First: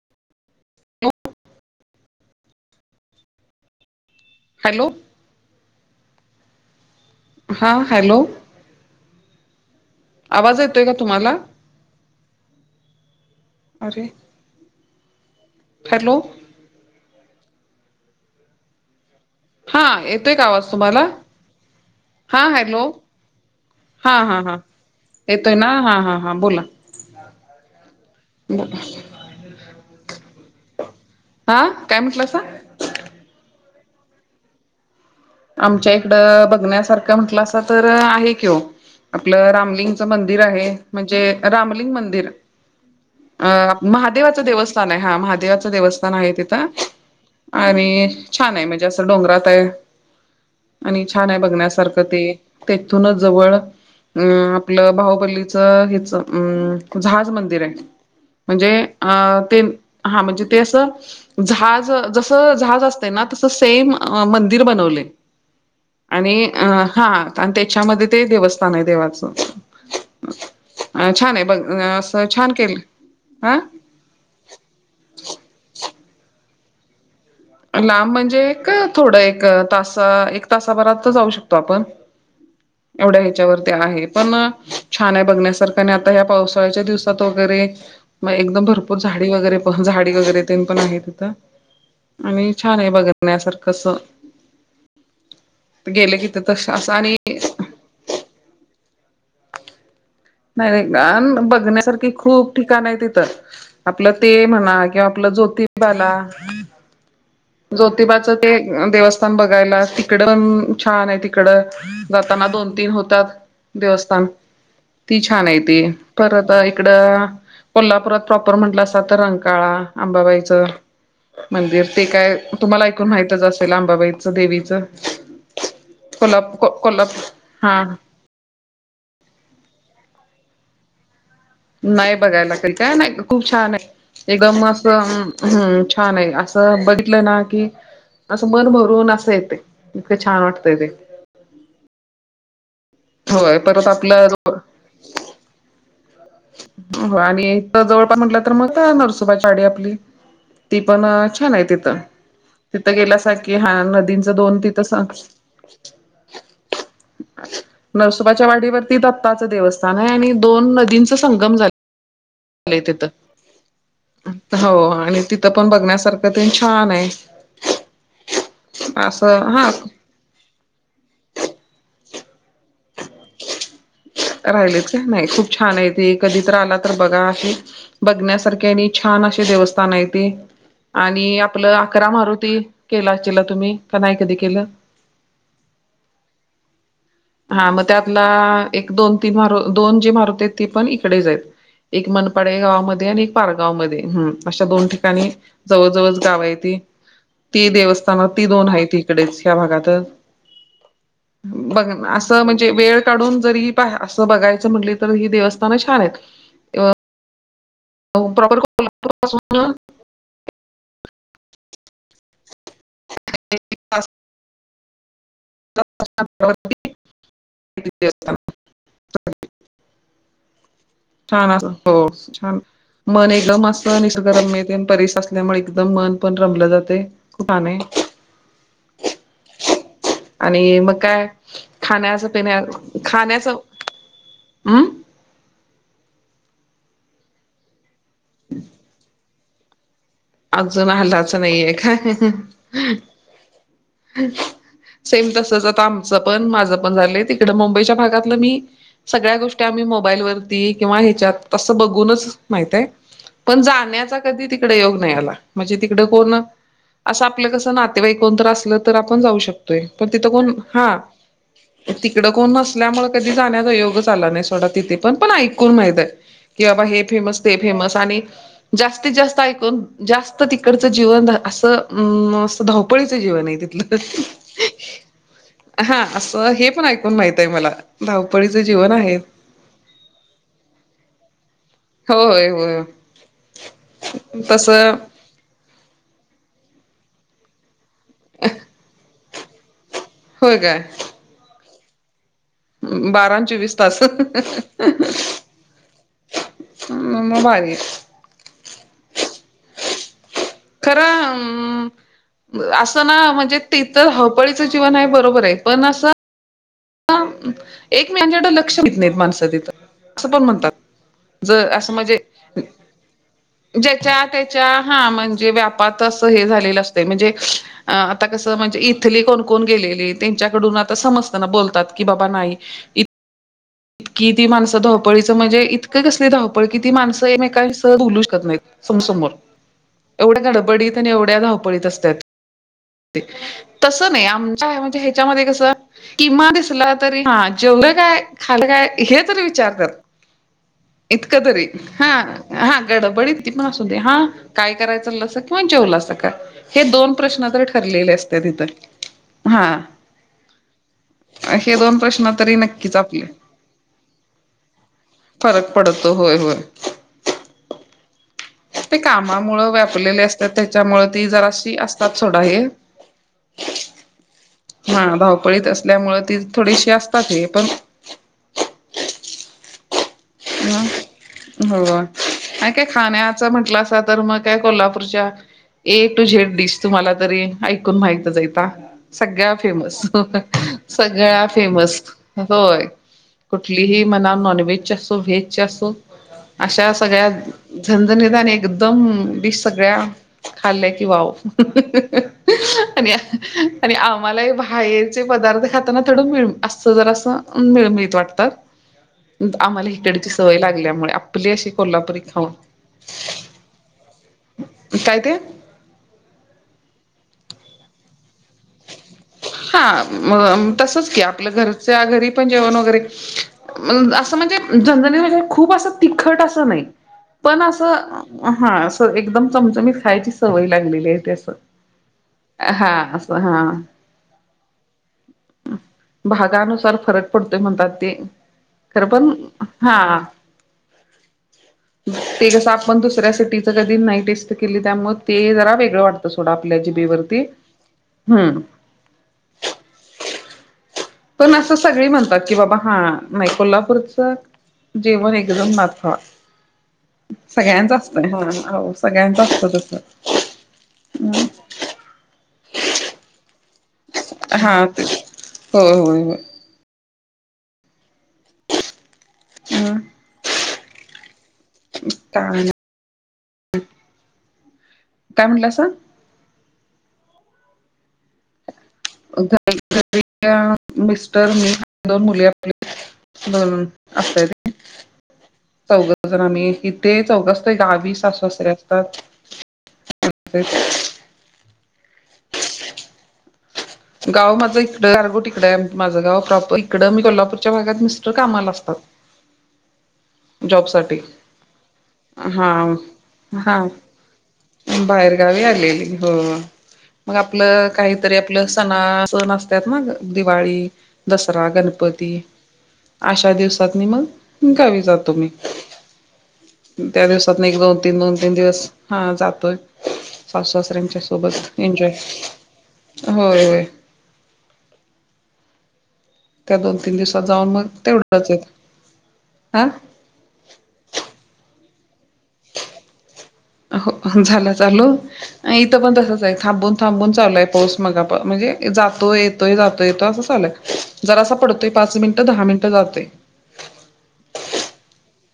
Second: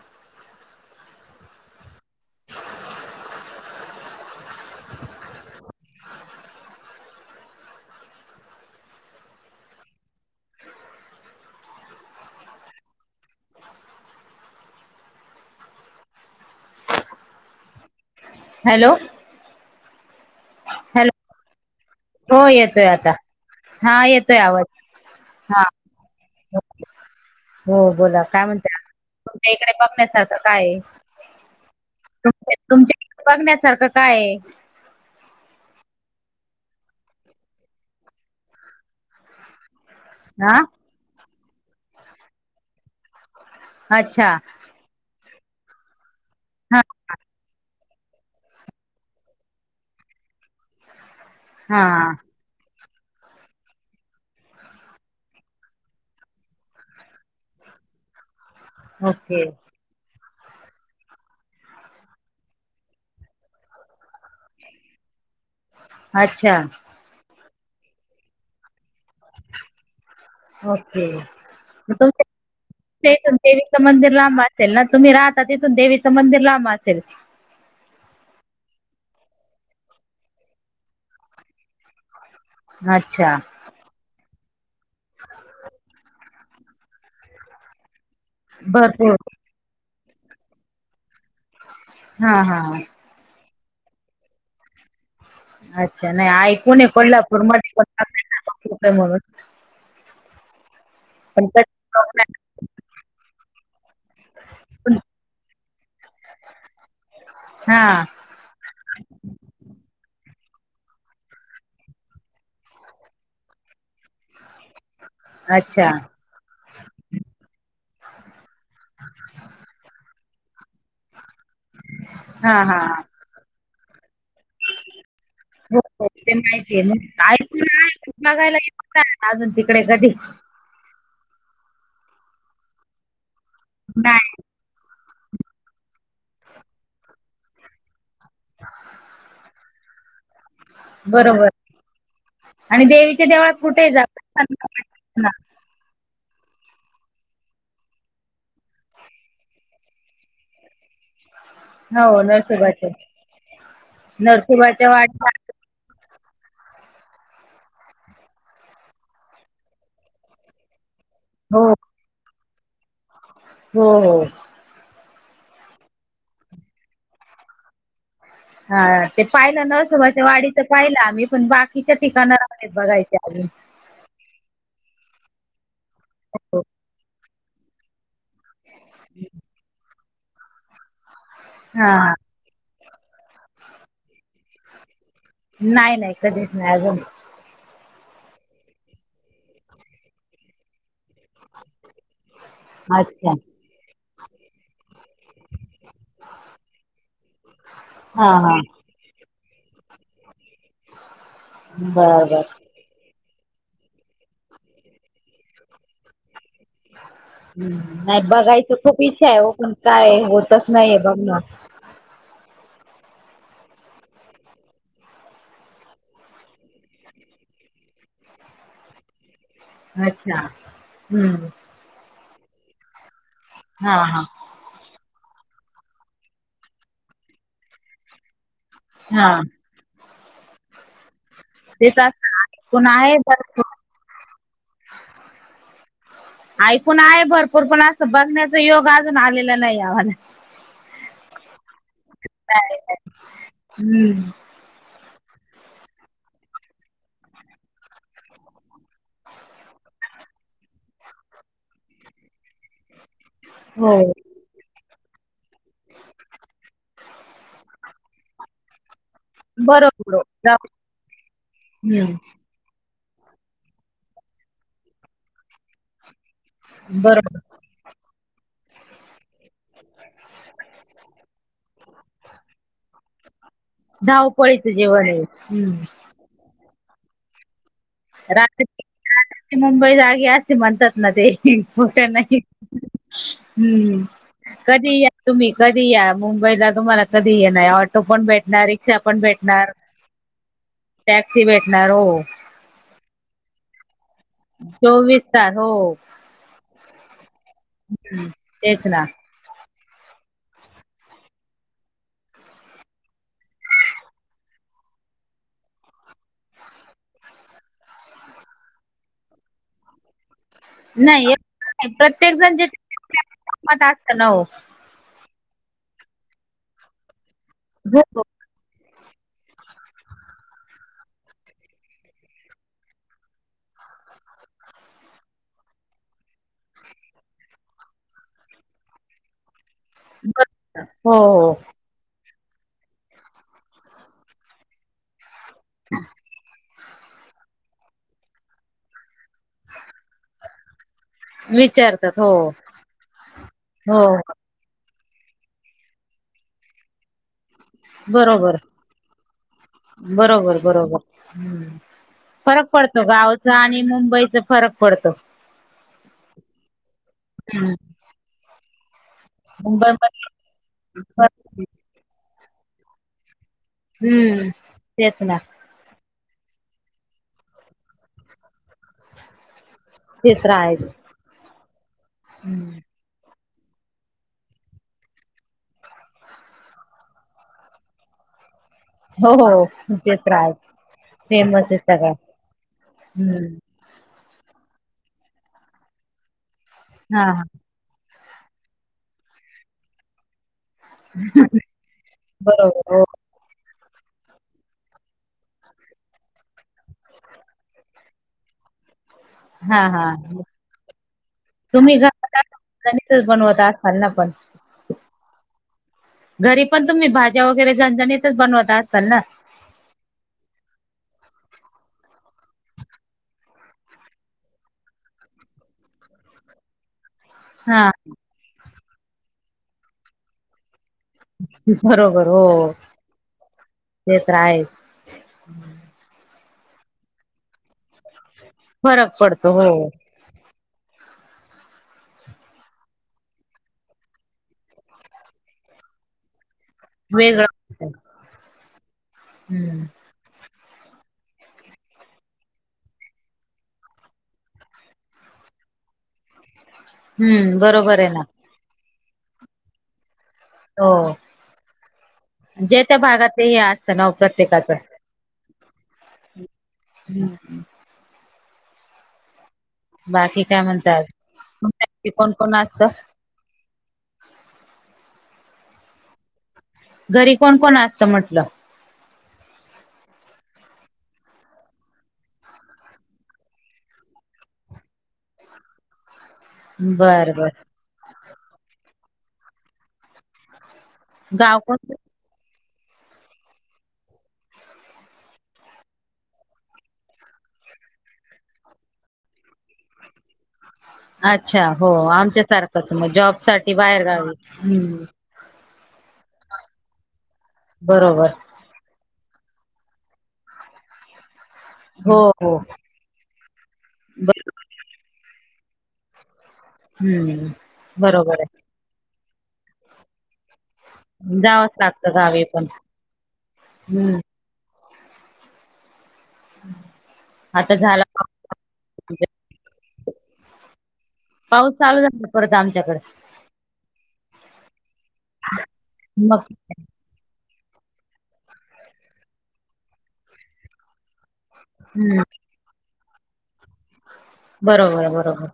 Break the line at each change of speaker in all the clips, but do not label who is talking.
[inaudible]
Hello! हा hello! आवाज येतोय का तुम्हाला,? अे. हॅलो!
हॅलो!
हा येतोय का आवाज तुम्हाला?
हॅलो
हा
हो येतोय
हॅलो
आता.
हा
येतोय
हा हा
आवाज
येतोय ना हा हा हा बोला.
हो बोला काय म्हणते
बोला
तमच्या इकडे बघण्यासारख काय?
हा काय म्हटल अस.
तुमच्या तुमच्या इकडे बघण्यासारखं काय?
आमच्या इकड बघण्यासारखं म्हंटलं अस तर आहे कि हो आपलं रामलिंग. मंदिर
हा
आहे म्हणजे रामलिंग मंदिर. अ
अच्छा
महादेवाचं देवस्थान आहे हा महादेवाचं देवस्थान आहे तिथं
हा
आणि छान आहे म्हणजे असं डोंगरात आहे आणि छान आहे
हा
बघण्यासारखं ते. तेथूनच जवळ अं आपलं बाहुबलीच हच अं जहाज मंदिर आहे. म्हणजे अ
ओके
ते हा म्हणजे. ते असं जहाज जसं जहाज असते ना तसं सेम मंदिर बनवले. आणि
अच्छा
अ हा आणि त्याच्यामध्ये ते देवस्थान आहे देवाचं.
ओके
अ छान
मग
आहे बघ असं
तुमच्या
छान केलं.
इथून
हा
देवीचं मंदिर लांब असेल ना तुम्ही राहता तिथून देवीचं मंदिर लांब असेल.
लांब म्हणजे का थोड एक तासा एक तासाभरात जाऊ शकतो आपण. एवढ्या
अच्छा
ह्याच्यावरती आहे पण. छान आहे बघण्यासारखं आणि आता या पावसाळ्याच्या दिवसात वगैरे. मग एकदम भरपूर झाडी वगैरे पण झाडी वगैरे ते पण आहे तिथं.
हा
आणि
हा
छान आहे बघण्यासारखं अस.
अच्छा नाही ऐकू न
आणि
कोल्हापूर मध्ये पण का मग?
नाही व्हय. बघण्यासारखी खूप ठिकाण आहे तिथं आपलं ते म्हणा
पण
किंवा आप ज्योती
हा
जोतिबाच ते देवस्थान बघायला. तड पण छान आहे तिकड जाताना दोन तीन होतात दिव ती छान आहे त
अच्छा
परत इकड कोल्हापुरात. प्रॉपर म्हटलं असत तर रंकाळा, अंबाबाईचं मंदिर ते काय.
हां
तुम्हाला
हां.
ऐकून माहितच असेल अंबाबाईचं देवीचं.
हो हो ते
कोल्हाप को
माहितीय
कोल्हाप
मग
हा
ऐकून बघायला येत अजून तिकडे कधी.
नाही बघायला तरी काय नाही खूप छान आहे
नाही
एकदम म हम् छान आहे असं बघितलं ना की. असं मन भरून असं येते इतकं छान वाटतय ते.
बरोबर आणि देवीच्या देवळात
होय परत
कुठे जा.
आपलं हो आणि तर जवळपास म्हटलं तर मग नरसुबाची वाडी आपली. ती पण छान आहे तिथं.
हो नरसोबाच्या
तिथं गेल्या स की हा नदींचं दोन तिथं
नरसोबाच्या
स.
वाडीला
नरसोबाच्या वाडीवरती दत्ताच देवस्थान आहे आणि दोन नदी संगम
हो
झा तिथ
हो हो.
हो आणि त. तर पण बघण्यासारखं ते छान आहे.
हा ते
असं
पाहिलं
हा
नरसोबाच्या वाडी तर पाहिला आम्ही पण बाकी तिच्या ठिकाणा बघायचे आ.
राहिलेच का नाही खूप छान आहे ते कधी तर
हो
आला तर बघा आहे. बघण्यासारखे आणि छान असे देवस्थान आहे ते आणि आपलं अकरा
हां
मारुती. केला असला तुम्ही का नाही कधी केलं.
नाही नाही कधीच नाही अजून.
हा मग एक दोन तीन मार दोन जी मारुत आहेत ती पण इकडेच आहेत. एक मनपाडे गावामध्ये आणि
अच्छा.
एक पारगाव मध्ये हम अशा दोन ठिकाणी जवळ जवळच गाव आहे ते. ती देवस्थान
हां
ती
हां
दोन आहे तीकडेच भागातच बघ
बरं
अस
बरं.
म्हणजे वेळ काढून. जरी अस बघायचं म्हटली तर ही देवस्थान छान आहेत.
हम् नाही
प्रॉपर
बघायच खूप इच्छा आहे हो पण काय होतच नाहीे बघण, अच्छा. हम्म.
छान असं हो, मन एकदम
हा,
असं
हा.
निसरम मिळते आणि परस असत. त्यामुळे एकदम मन पण रमलं जाते [inaudible]
हा.
आणि मग काय
तेच
खाण्याचं
असं
पिण्या
ऐकून आहे
खाण्याचं
भरपूर.
हम्.
ऐकून आहे भरपूर पण असं बघण्याचा योग अजून आलेला नाही आम्हाला.
अजून हल्लाच नाहीये का
हम्म.
सेम तसच आता आमचं पण माझं पण झालंय तिकड मुंबईच्या भागातलं मी. सगळ्या गोष्टी आम्ही मोबाईलवरती किंवा ह्याच्यात असं बघूनच माहित आहे पण
हो.
जाण्याचा कधी तिकडं योग नाही आला म्हणजे तिकडं कोण असं आपलं कसं नातेवाईकोण तर असलं तर आपण जाऊ शकतोय पण
बरोबर.
तिथं कोण हा, तिकडं
हम्म.
कोण नसल्यामुळे कधी जाण्याचा योगच आला नाही सोडा तिथं पण, पण ऐकून माहित आहे कि बाबा हे
बरोबर.
फेमस ते फेमस आणि जास्तीत जास्त ऐकून जास्त तिकडचं जीवन असंं धावपळीच जीवन आहे तिथलं
धावपळीचं जीवन आहे. हम्म.
हा असं हे पण ऐकून माहित आहे मला धावपळीचं
रात्री
जीवन आहे
रात्रीची मुंबई जागी असते म्हणतात ना ते हो त्यांना की
होय होय
हम्म
तसं
कधीही या तुम्ही कधीही या मुंबईला तुम्हाला कधीही या ऑटो पण भेटणार, रिक्षा पण भेटणार
होय काय
नारो
बारानं चोवीस तास
चोवीस तास. हो.
मग भारी
हम्म तेच ना
खरं मं असं ना म्हणजे ते तर धावपळीचं जीवन आहे बरोबर आहे पण असं हं एकमेकांच्याकड लक्ष देतं नाहीत माणसं तिथं पण म्हणतात
नाही
बं असं म्हणजे
प्रत्येक जण जे मत असत ना
ज्यांच्या
हो
त्यांच्या हा म्हणजे व्या भात असं हे झालेल असतय म्हणजे
हो हो
आता कसं म्हणजे इथली कोण कोण गेलेले त्यांच्याकडून आता समजताना बोलतात की बाबा नाही इतकी ती माणसं धावपळीचं म्हणजे इतकं कसली धावपळ की ती माणसं एकमेकांसह बोलू शकत नाहीत सम समोर
बर-
एवढ्या गडबडीत आणि
हो
एवढ्या
हो
धावपळीत असत्यात तसं नाही आमच्या म्हणजे ह्याच्यामध्ये कसं किमान हे जेवलं काय खालं काय हे तरी विचारत्यात इतकं तरी हा
विचारतात हो
हा गडबडी कितीपण असू दे
हो
हा
हो.
काय काय कराय चाललासा किंवा जेवलासा काय हे दोन प्रश्न तरी ठरलेले असत्यात
बरोबर
इथं
बरोबर बरोबर
हे दोन प्रश्न तरी
फरक
नक्कीच
पडतो
आपले
गवचा आणि मुंबईचा फरक पडतो
फरक पडतो होय होय
हम्म
ते कामामुळे व्यापरलेले
मुंबईमध्ये
असतात, त्याच्यामुळ ती जरा
फरक-
असतात सोडा हे
हम्म
हा
तेच ना
धावपळीत असल्यामुळे ती थोडीशी असतात हे पण
तेच राहायच
हम हो खाण्यात म्हटलंसा तर म काय कोल्हापूरच्या ए टू झेड डिश तुम्हाला तरी ऐकून माहितच आहेता
हो
सगळ्या
हो
फेमस
तेच राहायच
सगळ्या
आहे
फेमस
सगळं
होय
हम्म
कठलीही मला नाँनव्हेजची असो, व्हेजची असो अशा
हा
सगळ्या
हा
झणझ णीत आणि एकदम डिश सगळ्या खाल्लं कि वाव
बरोबर हो
आणि आणि आम्हाला हे बाहेरचे पदार्थ खाताना थोडं मिळ असं जरास मिळमिळत वाटतं [unintelligible]
हा
आम्हाला ही.
हा
तिकडची सवय लागल्यामुळे आपली.. अशी
तुम्ही
कोल्हापुरी खाऊन
घरात गणितच बनवत असाल ना पण
काय ते?
घरी पण तुम्ही, भाज्या वगैरे झणझणीत
हा मं तसचं की. आपल घरच्या घरी पण जेवण वगैरे. म अस म्हणजे झणझणीत म्हणजे, खूप अस तिखट अस नाही पण, अस हा, अस एकदम चमचमीत खायची सवय लागलेली. हे ते अस..
बरोबर हो
हा. हा
ते तर आहेच.
भागानुसार फरक पडतोय म्हणतात, ते खरं
फरक
पण
पडतो हो.
हा. ते जसं आपण दुसऱ्या सिटीच कधी नाही टेस्ट केली त्, यामुळ ते जरा वेगळं वाटतं, सोडा आपल्या जिभे वरती.
वेगळं हम्म.
पण असं सगळी म्हणतात, की बाबा हा, नाही कोल्हापूरच जेवण एकदमच हो,
हम्म
सगळ्यांच
बरोबर आहे ना
असतय हा, हो सगळ्यांच असत तस.
हो. ज्या त्या भागात हे असत ना, ओ
अ
प्रत्येकाच.
हा ते होय होय होय.
हम्म हम्म.
अ
बाकी काय म्हणताय अजून [unintelligible] कोण कोण
काय
असत?
काय म्हटलासा?
घरी कोण कोण असत म्हटलं.?
घ घरी आ मिस्टर, मी, दोन मुली. ह, असतय ते. चौघजण आम्ही, इथे
बरं
चौघ
बर
असतोय, गावी सासू सासरे [inaudible]
गाव कस आहे
[inaudible] गाव माझं इकडं गारगोटिकड [unintelligible] माझं गाव प्रॉपर इकडं. आन, कोल्हापूरच्या भागात मिस्टर कामाला असतात.
[inaudible]
जॉबसाठी
अच्छा हो, आमच्या
हा
सारखंच मग जॉब साठी
हा
बाहेर गावी. हम्म
बाहेरगावी हो म आपल,
बरोबर
काहीतरी आपल हा. सण असत्यात ना ग दिवाळी. दसरा,
हो
गणपती
हो
अशा दिवसातनी
बर
मग गावी जात. तुम्ही, त्या
हम्म.
दिवसात एक, दोन- तीन, दोन
बरोबर
-तीन दिवस हा जातोय. सासू सासऱ्यांच्या
आहे जावंच
सोबत
लागतं
एन्जॉय.
गावी पण.
होय होय.
हम्म.
त्या दोन, तीन दिवसात जाऊन
आता
मग
झाला पाऊस
तेवढंच येतोय. हा
पाऊस चालू झाला, परत आमच्याकड.
हो ह झालं चालू. इथं पण तसच
मग
आहे, थांबून थांबून चालू हाय. पाऊस मगा पा -म्हणजे जातो येतोय, जातो येतो असं चालू हाय. जरासा पडतोय पाच
हम्म.
मिनिटं, दहा मिनिटं जातोय.
बरोबर बरोबर.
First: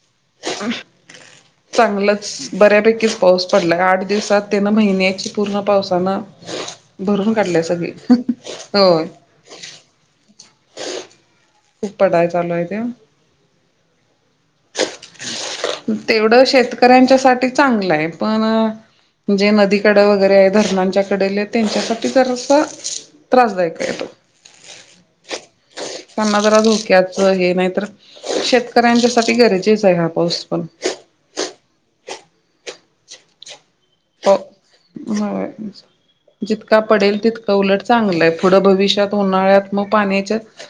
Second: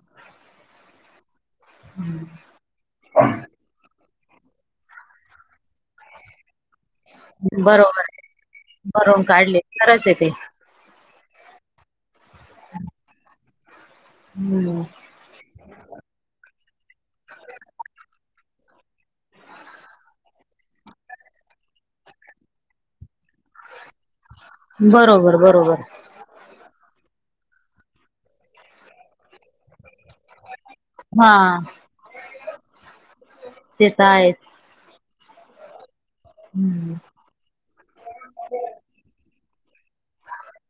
चांगलंच. बऱ्यापैकीच पाऊस पडलाय आठ दिवसात त्येनं महिन्याची पूर्ण पावसान भरून काढल्या सगळी.
बरोबर आहे
हो.
भरून काढले खरंच आहे ते.
खूप पडाय चालूय त्यो.
हम्म.
तेवढं शेतकऱ्यांच्या साठी चांगलंय. पण अ जे नदीकड वगैरे आहे धरणांच्या कडेले त्यांच्यासाठी जरासं
बरोबर बरोबर
जरा धोक्याच हे नाही तर शेतकऱ्यांच्यासाठी गरजेच हा पाऊस पण
हा ते तर
हो
आहेच
जितका
हम्म.
पडेल तितकं उलट चांगलंय पुढं भविष्यात उन्हाळ्यात मग पाण्याच्यात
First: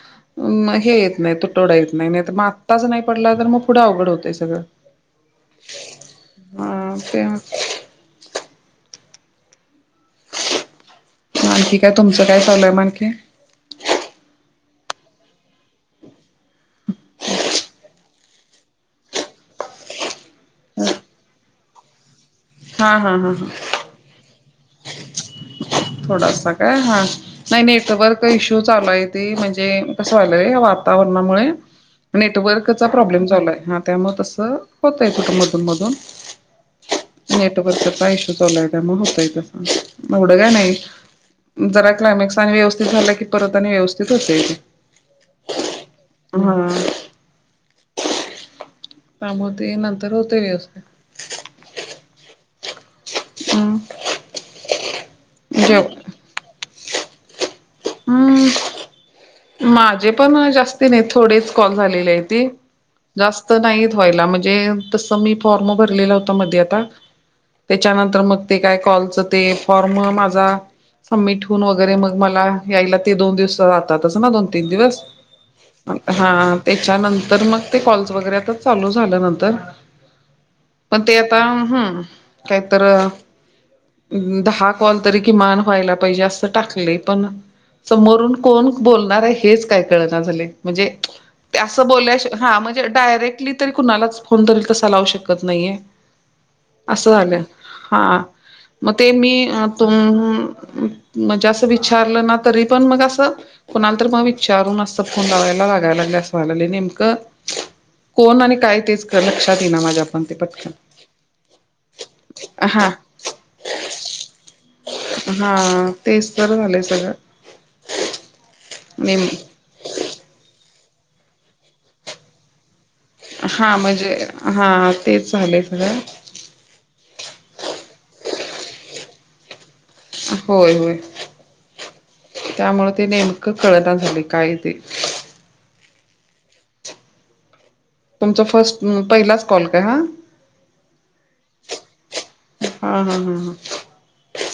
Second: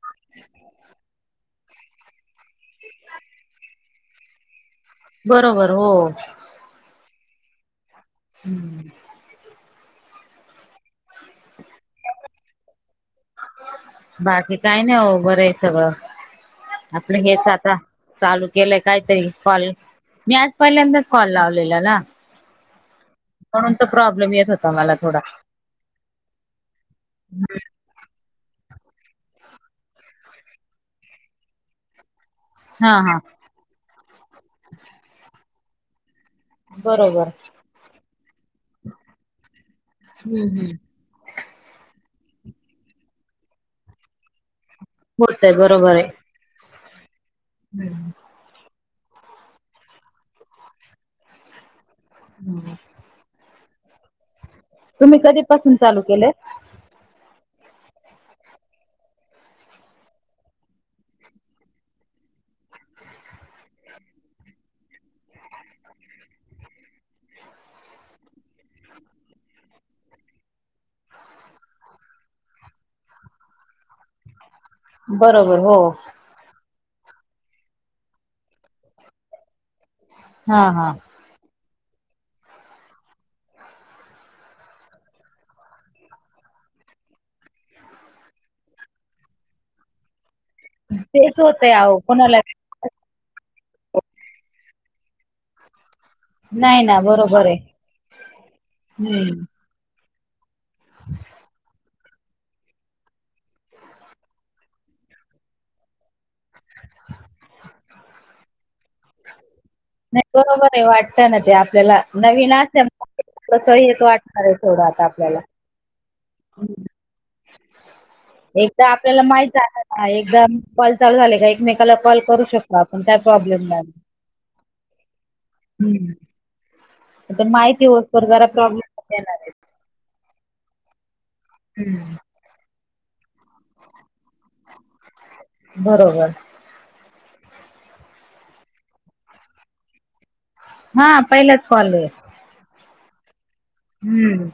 हे येत नाही [unintelligible] येत नाय तर मग आत्ताच नाही पडला तर मग पुढे अवघड होतंय सगळं
बरोबर हो
हा ते
हम्म
म आणखी काय तुमचं काय चालूय म आणखी
बाकी काय नाय ओ बरंये सगळं आपलं हेच आता चालू केलंय कायतरी कॉलेज मी आज पहिल्यांदाच कॉल लावलेला ना
हा हा हा हा.
म्हणून तर प्रॉब्लेम येत होता मला थोडा
थोडासा काय हा नाही नेटवर्क इश्यू श्यू चालूय ते म्हणजे कस व्हालंय वातावरणामुळे नेटवर्कचा
हा हा.
प्रॉब्लेम झालाय हा त्यामुळ तसं होतय कुठं मधून मधून
बरोबर
नेटवर्कचा इश्यू चालूय त्यामुळं होतय तसं एवढं
हम्म
काय
हम्म
नाय जरा क्लायमॅक्स आणि व्यवस्थित झाला की परत आणि व्यवस्थित होतय ते
होतय बरोबरय
हा
हम्
काम होतय नंतर होतय व्यवस्थि
हम्
[inaudible]
तुम्ही कधीपासून
जेव
चालू केलंय
हम्म माझे पण अ जास्ती नाही थोडेच कॉल झालेले हायती जास्त नाहीत व्हायला म्हणजे तसं मी फॉर्म भरलेलं होता मध्ये आता त्याच्यानंतर मग ते काय कॉलचं ते फॉर्म माझा सबमिट होऊन वगैरे मग मला यायला ते दोन दिवस जातात दिवस
बरोबर हो
हा त्याच्यानंतर मग ते कॉल्स वगैरे आता चालू झालं नंतर
हा हा
पण ते आता हम् काहीतर दहा कॉल तरी किमान व्हायला पाहिजे असं टाकलय पण समोरून कोण बोलणारय हेच काय कळणा झालय म्हणजे
तेच
ते
होतय
असं
आहो
बोल्या शिवा
कोणाला
हा म्हणजे डायरेक्ट तरी कुणालाच फोन तरी कसा लावू शकत नाहीये
नाही ना
असं झालं
बरोबर आहे
हा मग ते मी
हम्म
अ तुम मच्या असं विचारलं ना तरी पण मग असं कुणाल तर मग विचारून असं फोन लावायला लागायला लागले असं [unintelligible] कोण आणि काय तेच लक्ष क्षात इना माझ्या पण
नाही
ते
बरोबर
पटकन
आहे वाटतं ना ते आपल्याला नवीन असल्या
हा
कसं हेच वाटणार आहे थोडं आता आपल्याला
हा.. तेच तर झालंय सगळं
एकदा आपल्याला
नेम
माहित झाल ना एकदा कॉल चालू झाले का एकमेकाला कॉल करू शकतो आपण काय प्रॉब्लेम
हा
नाही.
म्हणजे हा तेच झालंय सगं
माहितीय ओ तर जरा प्रॉब्लेम येणार आहे
होय होय
हम्म
त्यामुळं ते नेमकं कळना झालंय काय ते
बरोबर
तुमचा फर्स्ट मम् पहिलाच कॉल का हा
हा पहिलाच कॉलय
हा हा हा हा
हम्म